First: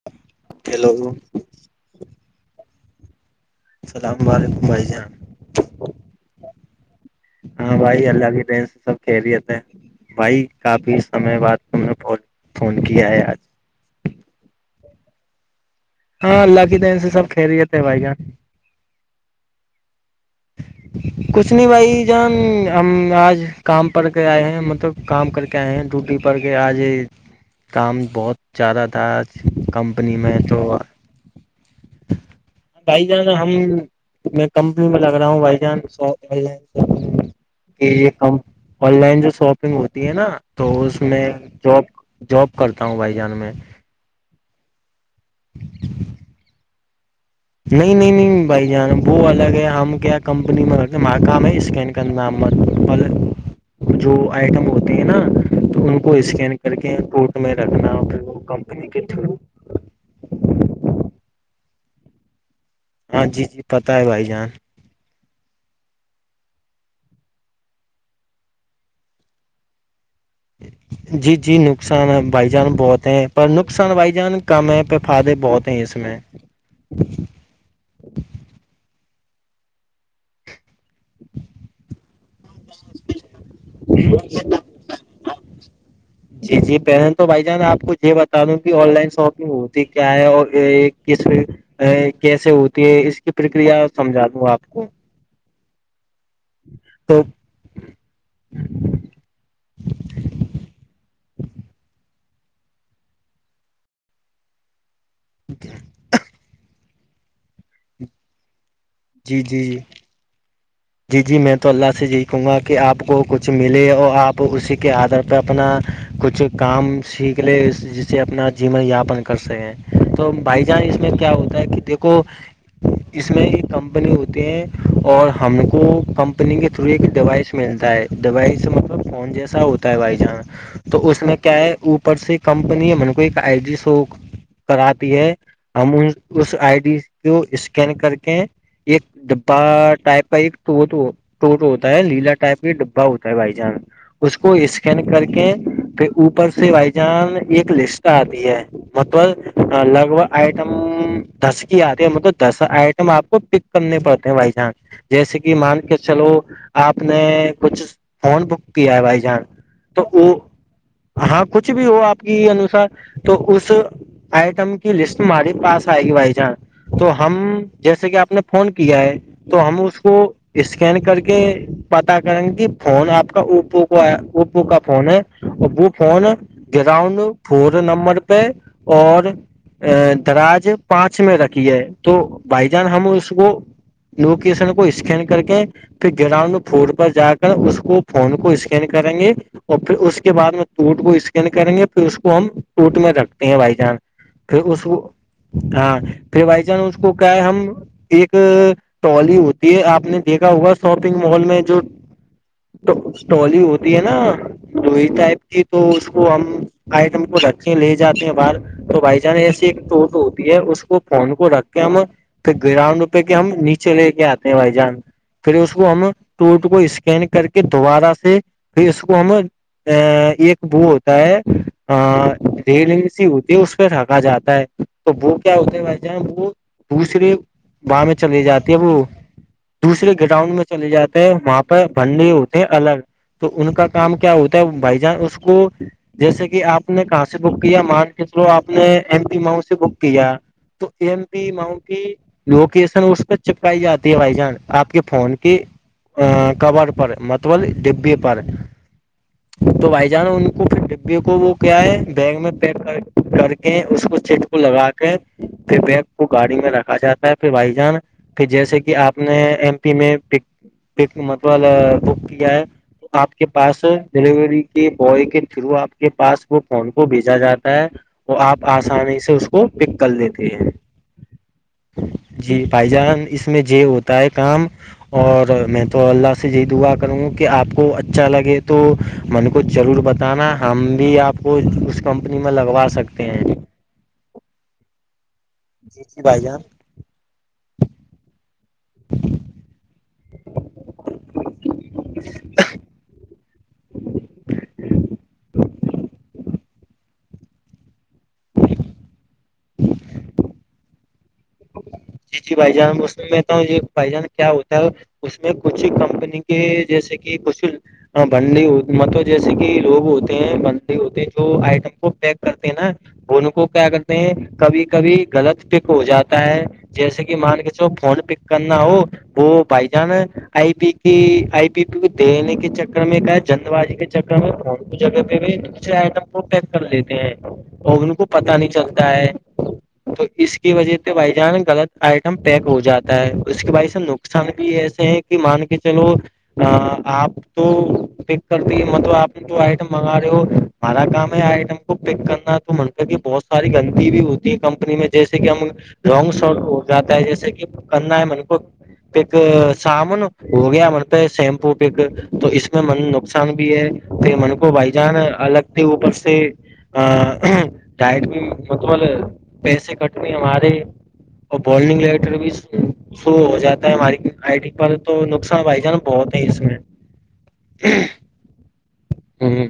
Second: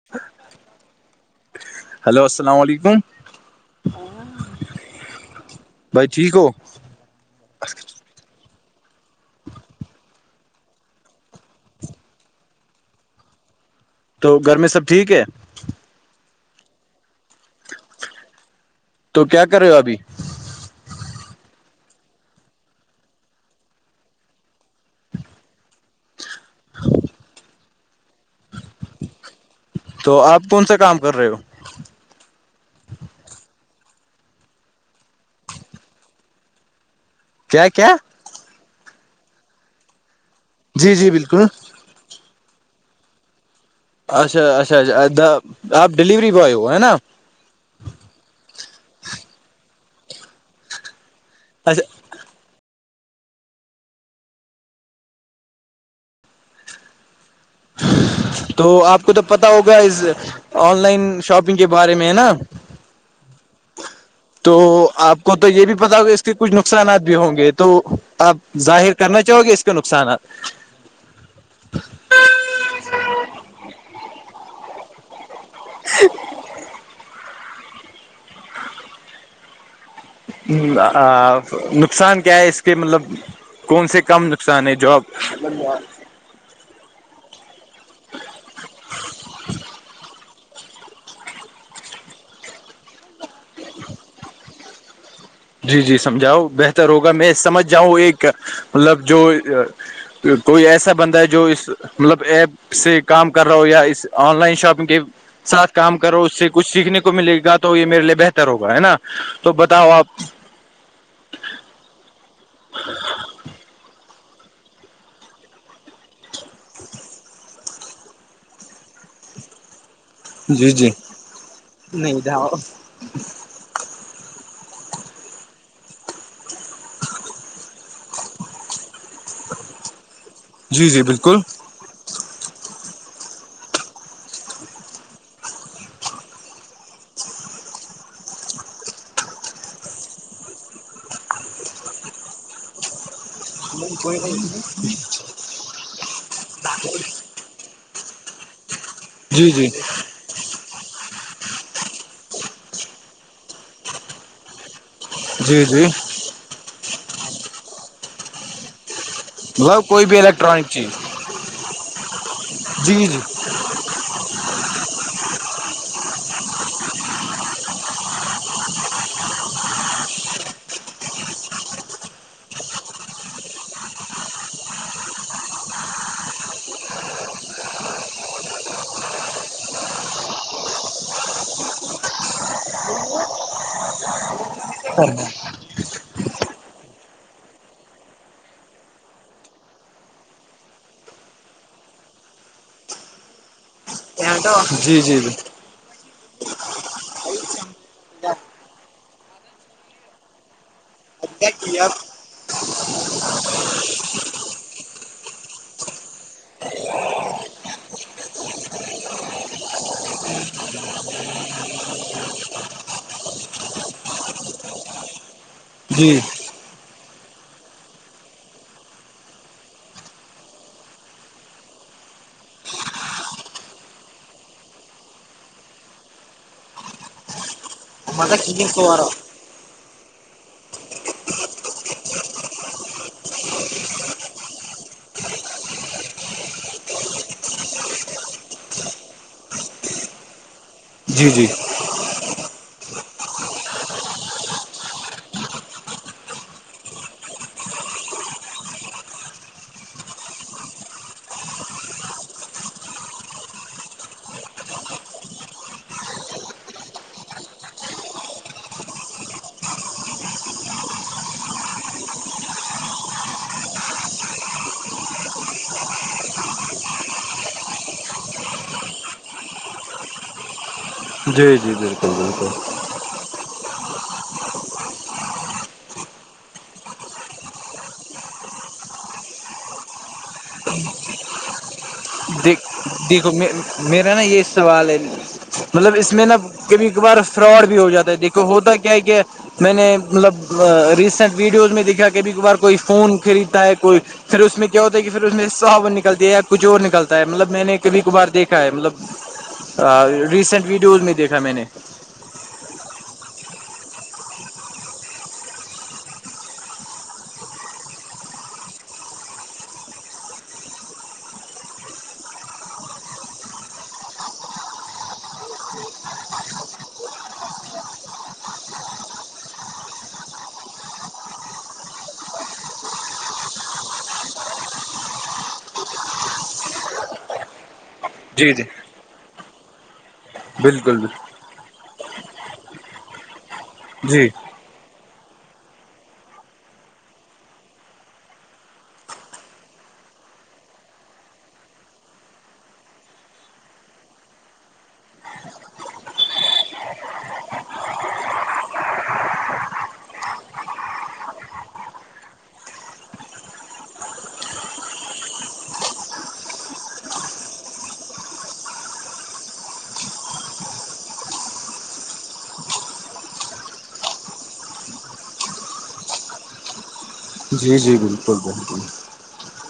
ااں [inaudible] hello [inaudible] hello السلام علیکم السلام علیکم بھائی جان بھائی ٹھیک ہو ہاں بھائی اللہ کی ٹری سے سب کھی رہتے [unintelligible] بھائی کافی سمے بعد تم نے ب فون کیا ہے آج تو گھر میں سب ٹھیک ہے ہاں اللہ کی دن سے سب کھیری لییتےے بھائی جاں تو کیا کر رہے ہو ابھی کچھ نہیں بھائی جان ہم آج کام کر کے آئے ہیں مطلب کام کر کے آئے ہیں ڈوٹی ار کے آج کام بہت زیادہ تھا آ کم تو آپ کون سا کام کر رہے ہو ہاں بھائی جانا ہم میں کمپنی میں لگ رہا ہوں بھائی جان کیا کہ کیا یہ آن لائن جو شاپنگ ہوتی ہے نا تو جی اس جی میں بالکل جاب جاب کرتا ہوں بھائی جان میں اچھا اچھا اچا آپ ڈلیوری بوائے ہو ہے نا نہیں نہیں نہیں بھائی جان وہ الگ ہے ہم کیا کمپنی میں ہمارا کام ہے اسکین اچھا کر نام پل جو آئٹم ہوتی ہے نا تو ان کو اسکین کر کے کوڈ رکھنار تو کمپنی کے آپ کو تو تھرو پتا اس آن لائن شاپنگ کے بارے میں ہے نا ہاں جی جی پتا ہے بھائی جان تو آپ کو تو یہ بھی پتا ہوگا اس کے کچھ نقصانات بھی ہوں گے تو آپ ظاہر کرنا چاہو گے اس کے نقصانات جی جی نقصان ہے بھائی جان بہت ہیں پر نقصان بھائی جان کم ہے پ فدےہ بہت ہیں اس میں نقصان کیا ہے اس کے مطلب کون سے کم نقصان ہے جاب مطلب وہ جی جی پہلے تو بھائی جان آپ کو یہ بتا دوں کہ آن لائن شاپنگ ہوتی کیا ہے اور کس کیسے ہوتی ہے اس کی پرکریا سمجھا دوں آپ کو جی جی سمجھاؤ بہتر ہوگا تو میں سمجھ جاؤں ایک مطلب جو کوئی ایسا بندہ ہے جو اس مطلب ایپ سے کام کر رہا ہوں یا آن لائن شاپنگ کے ساتھ کام کرو اس سے کچھ سیکھنے کو ملے گا تو یہ میرے لیے بہتر ہوگا ہے نا جی تو جی جی بتاؤ آپ جی جی میں تو اللہ سے یہی کہوں گا کہ آپ کو کچھ ملے اور آپ تو اسی کے آدار پہ اپنا کچھ کام سیکھ لے جسے اپنا جین یاپن کر سک ہیں تو بھائی جی جان جی اس میں کیا ہوتا ہے کہ دیکھو اس میں ایک کمپنی ہوتی ہیں اور ہم کو کمپنی کے تھرو ایک ڈیوائس ملتا ہے ڈوائس مطلب فون جیسا ہوتا ہے بائی چانس جی جی تو اس میں بالکل کیا ہے اوپر سے کمپنی ہے مے کو ایک آئی جی سو کراتی ہے ہم اس آئی ڈی کو اسکین کر کے ایک ڈبا ٹائپ کا ایک ٹوٹ ٹوٹ ہوتا ہے لیلا ٹائپ کا ڈبا ہوتا بھائی جان اس کو اسکین کر کے پھر اوپر سے بھائی جان ایک لسٹ آتی ہے جی جی مطلب لگ بھگ آئٹم دس کی آتی ہے مطلب دس آئٹم آپ کو پک کرنے پڑتے ہیں بائی چانس جیس جی مان جی کے چلو آپ نے کچھ فون بک کیا ہے بھائی جان با تو کوئی بھی وہ الیکٹرانکس ہاں کچھ بھی ہو آپ کی انوسار جی جی تو اس آئٹم کی لسٹ ماری پس آئے گی بھائی جان تو ہم جیسے کہ آپ نے فون کیا ہے تو ہم اس کو اسکین کر کے پتا کریں گے کہ فون آپ کا اوو کا اپو کا فون ہے وہ فون گراؤنڈ فور نمبر پہ اور ا درج پانچ میں رکھی ہے تو بھائی جان ہم اس کو نوکشن کو اسکین کر کے پھر گراؤنڈ فلور پر جا کر اس کو فون کو اسکین کریں گے اور پھر اس کے بعد میں ٹٹ کو اسکین کریں گے پھر اس کو ہم ٹوٹ میں رکھتے ہیں بھائی جان پھر اس کو جی جی جی ہاں پھر بھائی جان اس کو کیا ہے ہم ایک ٹوال ہوتی ہے آپ نے دیکھا ہوگا شاپنگ مال جی میں جو جی اسٹال ہوتی ہے نا لوی ٹائپ کی تو اس کو ہم آئٹم کو رکھے لے جاتے ہیں باہر تو بائی جان ایسی ایک چوٹ ہوتی ہے اس کو فون کو رکھ کے ہم پھر گراؤنڈ پہ کہ ہم نیچے لے کے آتے ہیں بھائی جان پھر اس کو ہم ٹوٹ کو اسکین کر کے دوبارہ سے پھر اس کو ہم ا ایک بو ہوتا ہے ڈیڑ سی ہوتی ہے اس پہ رکا جاتا ہے تو وہ کیا ہوتے ہیں بھائی جان وہ دوسرے باں میں چلے جاتی ہے وہ دوسرے گراؤنڈ میں چلے جاتے ہیں وہاں پہ بھنڈے ہوتے ہیں الگ تو ان کا کام کیا ہوتا ہے بائی جان اس کو جیسے کہ آپ نے کہاں سے بک کیا مان کے تھرو آپ نے ایم پی ماؤ سے بک کیا تو ایم پی ماؤنٹ کی لوکیشن اس پہ چپکائی جاتی ہے بھائی جان آپ کے فون کے کور پر مطبول ڈبے پر تو بھائی جان ان کو ڈپی کو وہ کیا ہے بیگ میں پ کر کر کے اس کو چٹ کو لگا کے پھر بیگ کو گاڑی میں رکھا جاتا ہے پھر بھائی جان پ جیسے کہ آپ نے ایم پی میںک متب بک کیا ہے تو آپ کے پاس ڈیلیوری کے بوائے کے تھرو آپ کے پاس وہ فون کو بھیجا جاتا ہے وہ آپ آسانی سے اس کو پک کر دیتے ہیں جی جی بالکل بالکل فائی جان اس میں یہ ہوتا ہے کام اور میں تو اللہ سے یہی دعا کروں گا کہ آپ کو اچھا لگے تو من کو ضرور بتانا ہم بھی آپ کو اس کمپنی میں دیک لگوا دیکھو سکتے ہیں میرا نا یہ سوال ہے مطلب جی اس جی میں نا بھائی جان کبھی بار فراڈ بھی ہو جاتا ہے دیکھو ہوتا کیا ہے کیا میں نے مطلب ریسینٹ ویڈیوز میں دیکھا کبھی کبھار کوئی فون خریدتا ہے کوئی پھر اس میں کیا ہوتا ہے کہ پھر اس میں صاون نکل ہے یا کچھ اور نکلتا مطلب میں نے کبھی کبھار دیکھا ہے مطلب ریسینٹ ویڈیوز میں دیکھا میں نے جی جی بھائی جان ب میںتا ہوں یہ بھائی جان کیا ہوتا ہے اس میں کچھ کمپنی کے جیسے کہ کچھ ہاں بندی مطلب جیسے کہ لوگ ہوتے ہیں بندے ہوتے ہیں جو آئٹم کو پیک کرتے ہیں نا دونوں کو کیا کرتے ہیں کبھی کبھی غلط پک ہو جاتا ہوتا ہے جیسے کہ مان کے چو فون پک کرنا ہو وہ بھائی جان ہے آئی پی کی آئی پی پی کو دینے کے چکر میں کا ہے جند بازی کے چکر میںون کو جگے ہوئے دوسرے آئٹم کو پیک کر لیتے ہیں اور کو کو جی پتا جی نہیں چلتا ہے تو اس کی وجہ بالکل سے بالکل، بھائی جان غلط آئٹم پیک ہو جاتا اس کے بع سے جی نقصان بھی ایسے ہیں کہ مان کے چلو آپ تو پک کرتی ہے ملب آپ آئٹم منگا رہے ہو ہمارا کام ہے آئٹم کو پک کرنا منتا کہ بہت ساری گندی بھی ہوتی ہے کمپنی میں جیسے کہ ہم رانگ شارٹ ہو جاتا ہے جیسے کہ کرنا ہے من کو پ ایک سامن ہو گیا من پہ شیمپو پ ایک تو اس میں من نقصان بھی ہے پ من کو بھائی جان الگ تھے اوپر سے ا ڈائٹ بھی مطبل پیسے کٹنے ہمارے اور بالنگ لٹر بھی شروع ہو جاتا ہے ہماری آئی ٹی پر تو نقصان بھائی جان بہت ہے اس میں جی جی بالکل بالکل ہوں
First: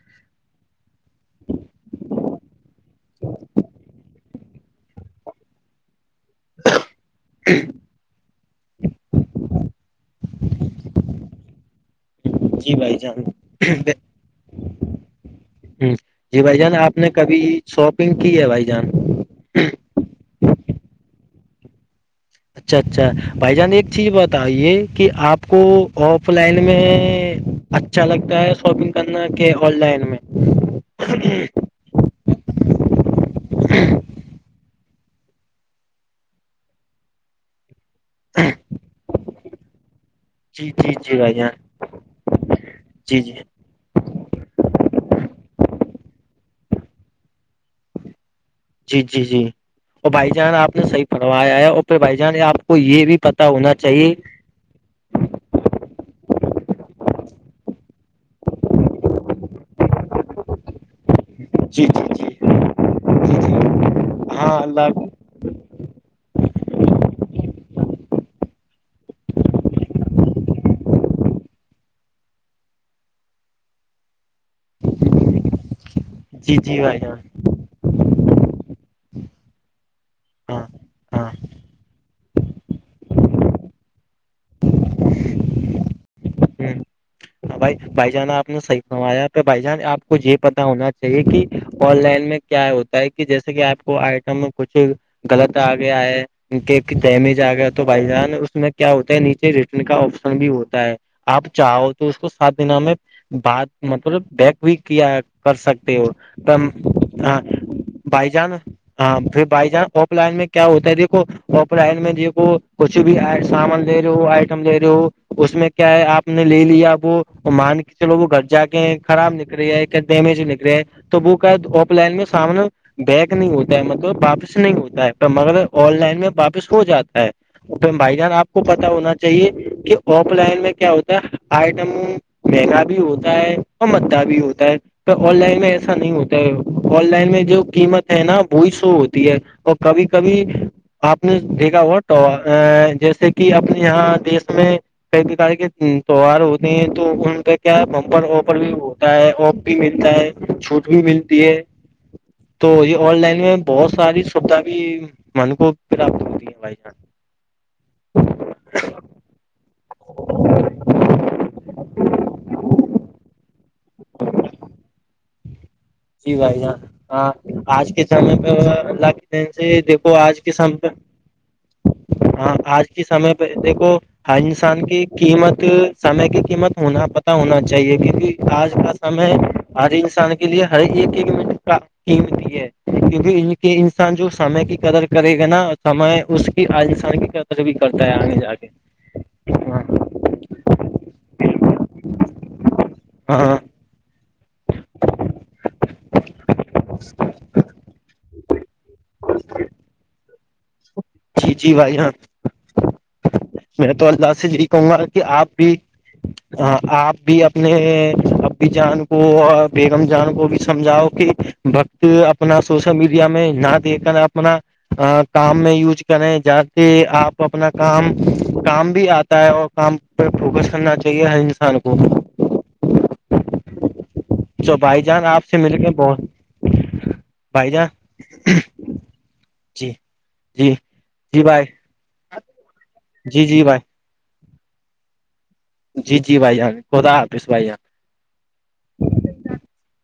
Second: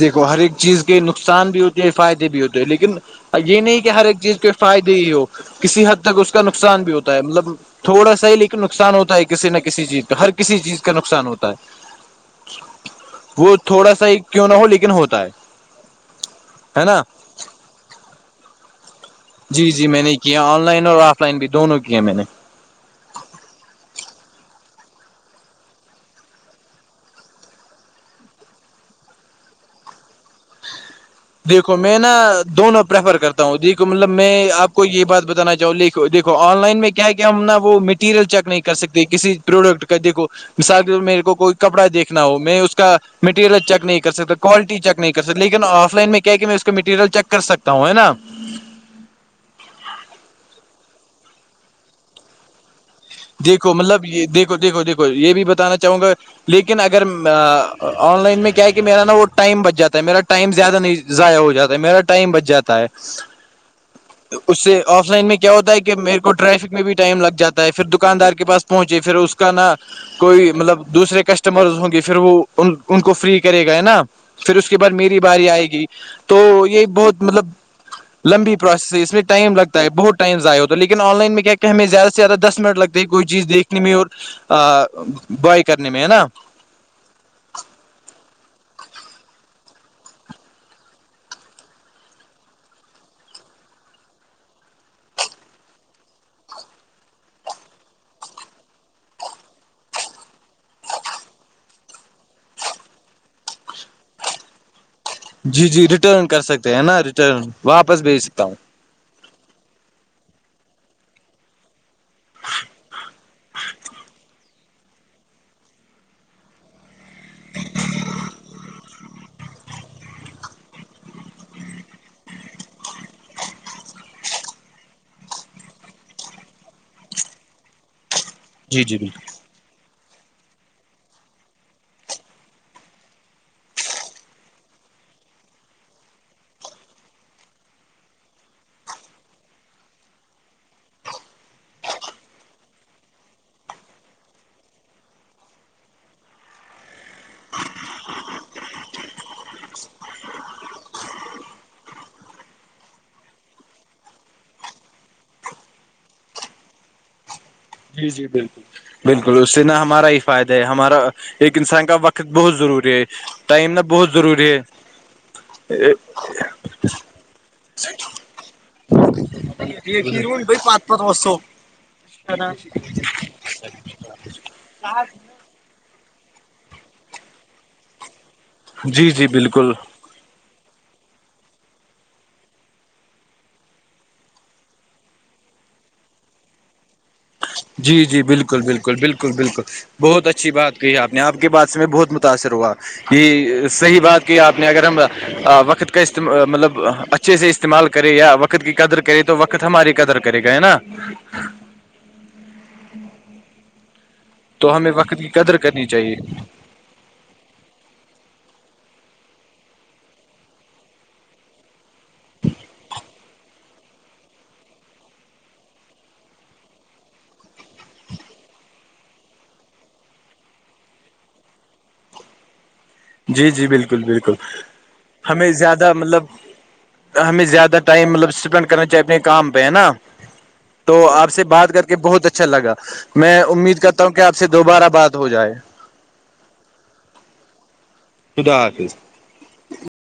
دیکھو ہر ایک چیز کے نقصان بھی ہوتے ہیں فائدے بھی ہوتے ہیں لیکن یہ نہیں کہ ہر ایک چیز کے فائدے ہی ہو کسی حد تک اس کا نقصان بھی ہوتا ہے مطلب تھوڑا سا ہی لیکن نقصان ہوتا ہے کسی نہ کسی چیز کا ہر کسی چیز کا نقصان ہوتا ہے جی بھائی جان وہ ہ تھوڑا سا ہی کیوں نہ ہو لیکن ہوتا ہے جی بھائی جان ہے آپ نا نے کبھی شاپنگ کی ہے بھائی جان جی جی میں نے کیا آن لائن اور آف لائن بھی دونوں کی میں نے اچھا اچھا بھائی جان ایک چیز بتائیے کہ آپ کو آف لائن میں اچھا لگتا ہے شاپنگ کرنا کہ آن لائن میں دیکھو میں نا دونوں پریفر کرتا ہوں دیک کو مطلب میں آپ کو یہ بات بتانا چاہوں گی دیکو آن لائن میں کیا ہے کہ ہم نا وہ مٹیریل چیک نہیں کر سکتے کسی پروڈکٹ کا دیکھو جی مثال کے جی ط جی میرے بھائی کو جان کوئی کپڑا دیکھنا ہو میں اس کا جی جی مٹیریل چیک نہیں کر سکتا کوالٹی چیک نہیں کرک لیکن آف لائن میں کیا کہ میں اس کا میٹیریل چیک کر سکتا ہوں ہے نا جی جی جی اور بھائی جان آپ نے صحیح پڑھوایا ہے اور پھر بھائی جان آپ کو یہ بھی پتا دیکھو ہونا مطلب چاہیے یہ دیکھو دیکو یہ بھی بتانا چاہوں گا لیکن اگر آن لائن میں کیا ہے کہ میرا نا وہ ٹائم بچ جاتا ہے میرا ٹائم زیادہ نہیں ضائع ہو جاتا ہے جی میرا ٹائم جی بچ جاتا ہے جی ہاں اس سے اللہ آف لائن میں کیا ہوتا ہے کہ میرے کو ٹریفک میں بھی ٹائم لگ جاتا ہے پھر دکاندار کے پاس پہنچے پھر اس کا نا کوئی مطلب دوسرے کسٹمرز ہوں گے پھر وہ ان ان کو فری کرے گا ہے نا پھر اس کے بعد میری باری آئے گی تو جی جی یہ بھائی جان بہت مطلب لمبی پروسیس ہے اس میں ٹائم لگتا ہےہ ٹائمضائع ہاں ہوتا لیکن ہاں لائن میں کیا کہیں زدہ سے زیادہ دسن لگتا کوئی چیز دیکھنے میں اور بوائے کرنے میں ہے نا ہاں بھائی بھائی جان آپ نے صحیح سنوایا پ بھائی جان آپ کو یہ پتتا ہونا چاہیے کہ آن لائن میں کیا ہوتا ہے کہ جیسے کہ آپ کو آئٹم کچھ غلط آ گیا ہے کہ کہ ڈیمیج آ گیا تو بھائی جان اس میں کیا ہوتا ہے نیچے ریٹرن کا آپشن بھی ہوتا ہے آپ چاہو تو اس کو سات دن میں بعد مطلب ب بھی کیا کر جی جی سکتے ہو ریٹرن کر تم سکتے ہیں نا ہ ریٹرن واپس بھیج بائی سکتا ہوں جانس ہاں پھر بائی جانس آف لائن میں کیا ہوتا ہے دیکھو اورپرن میں دیک کچھ بھی سامان لے رہے ہو آئٹم دے رہے ہو اس میں کیا ہے آپ نے لے لیا وہ مان کے چلو وہ گھر جا کے ہیں خراب نک رہے ہے کیا ڈیمیج نکلے ہے تو وہ کہ آف لائن میں سامنے بیک نہیں ہوتا ہے مطلب واپس نہیں ہوتا ہے مگر آن لائن میں واپس ہو جاتا ہے ا بھائی جان آپ کو پت جی جی ہونا چاہیے کہ آف لائن میں کیا ہوتا ہے مہنگا بھی ہوتا ہے اور مھہ بھی ہوتا ہے تو آن لائن میں ایسا نہیں ہوتا ہے آن لائن میں جو قیمت ہے نا وہی شو ہوتی ہے اور کبھی کبھی آپ نے دیکھا ہو تو جیسے کہ اپنے یہاں دیش میں کئی پرکار کے تہوار ہوتے ہیں تو ان پہ کیا بپر وپر بھی ہے اک بھی ملتا ہے چھوٹ بھی ملتی ہے تو یہ آن لائن میں بہت ساری سوھا بھی من کو پراپت ہوتی ہے بھائی جان جی جی بالکل بالکل اس سے نا ہمارا ہی فائدہ ہے ہمارا ایک انسان کا وقت بہت ضروری ہے ٹائم نا بہت ضروری ہے جی بھائی جان ہاں آج کے سمے پہ وہ اللہ دیکھو آج کے سام ت ہاں آج کی سمے پہ دیکھو ہر انسان کی قیمت سمے کی قیمت ہونا پتا ہونا چاہیے کیونکہ آج کا جی جی سمے بالکل ہر انسان کے لیے ہر ایک ایک منٹ کا قمتی ہے کیونکہ ان کی انسان جو سمے کی قدر کرے گا نا سمے اس کی انسان کی قدر بھی جی کرتا ہے جی آگے جا بالکل کے بالکل بالکل بالکل بالکل ہاں بہت اچھی بات کہ آپ نے آپ کے بات سے بہت متاثر ہوا ہاں یہ صحی بات آپ نے اگر ہم وقت کا مطلب اچھے سے استعمال کرے یا وقت کی قدر کرے تو وقت ہماری قدر کرے گ نا جی جی بھائی ہاں [inaudible] میں تو اللہ سے یہی تو کہوں ہمیں گا وقت کہ کی آپ قدر بھی کرنی چاہیے ہ آپ بھی اب نے ابی جان کو اور بیگم جان کو بھی سمجھاؤ کہ بکت اپنا سوشل میڈیا میں نہ دیک کر اپنا کام میں یوز کریں جا کے آپ اپنا کام کام بھی آتا ہے اور کام فوکس کرنا چاہیے ہر انسان کو جی جی بالکل بالکل تو بھائی جان آپ ہمیں سے مل زیادہ کے بہت مطلب ہمیں بھائی زیادہ جان ٹائم مطلب اسپینڈ کرنا چاہیے اپنے کام پہ ہے نا جی جی تو آپ جی سے بھائی بات کرتے کہ بہت اچھا لگا میں جی جی امید بھائی کرتا ہوں کہ آپ سے دوبارہ بات ہو جائے جی جی بھائی ہ خدا آفس بھائی جان شدا حافظ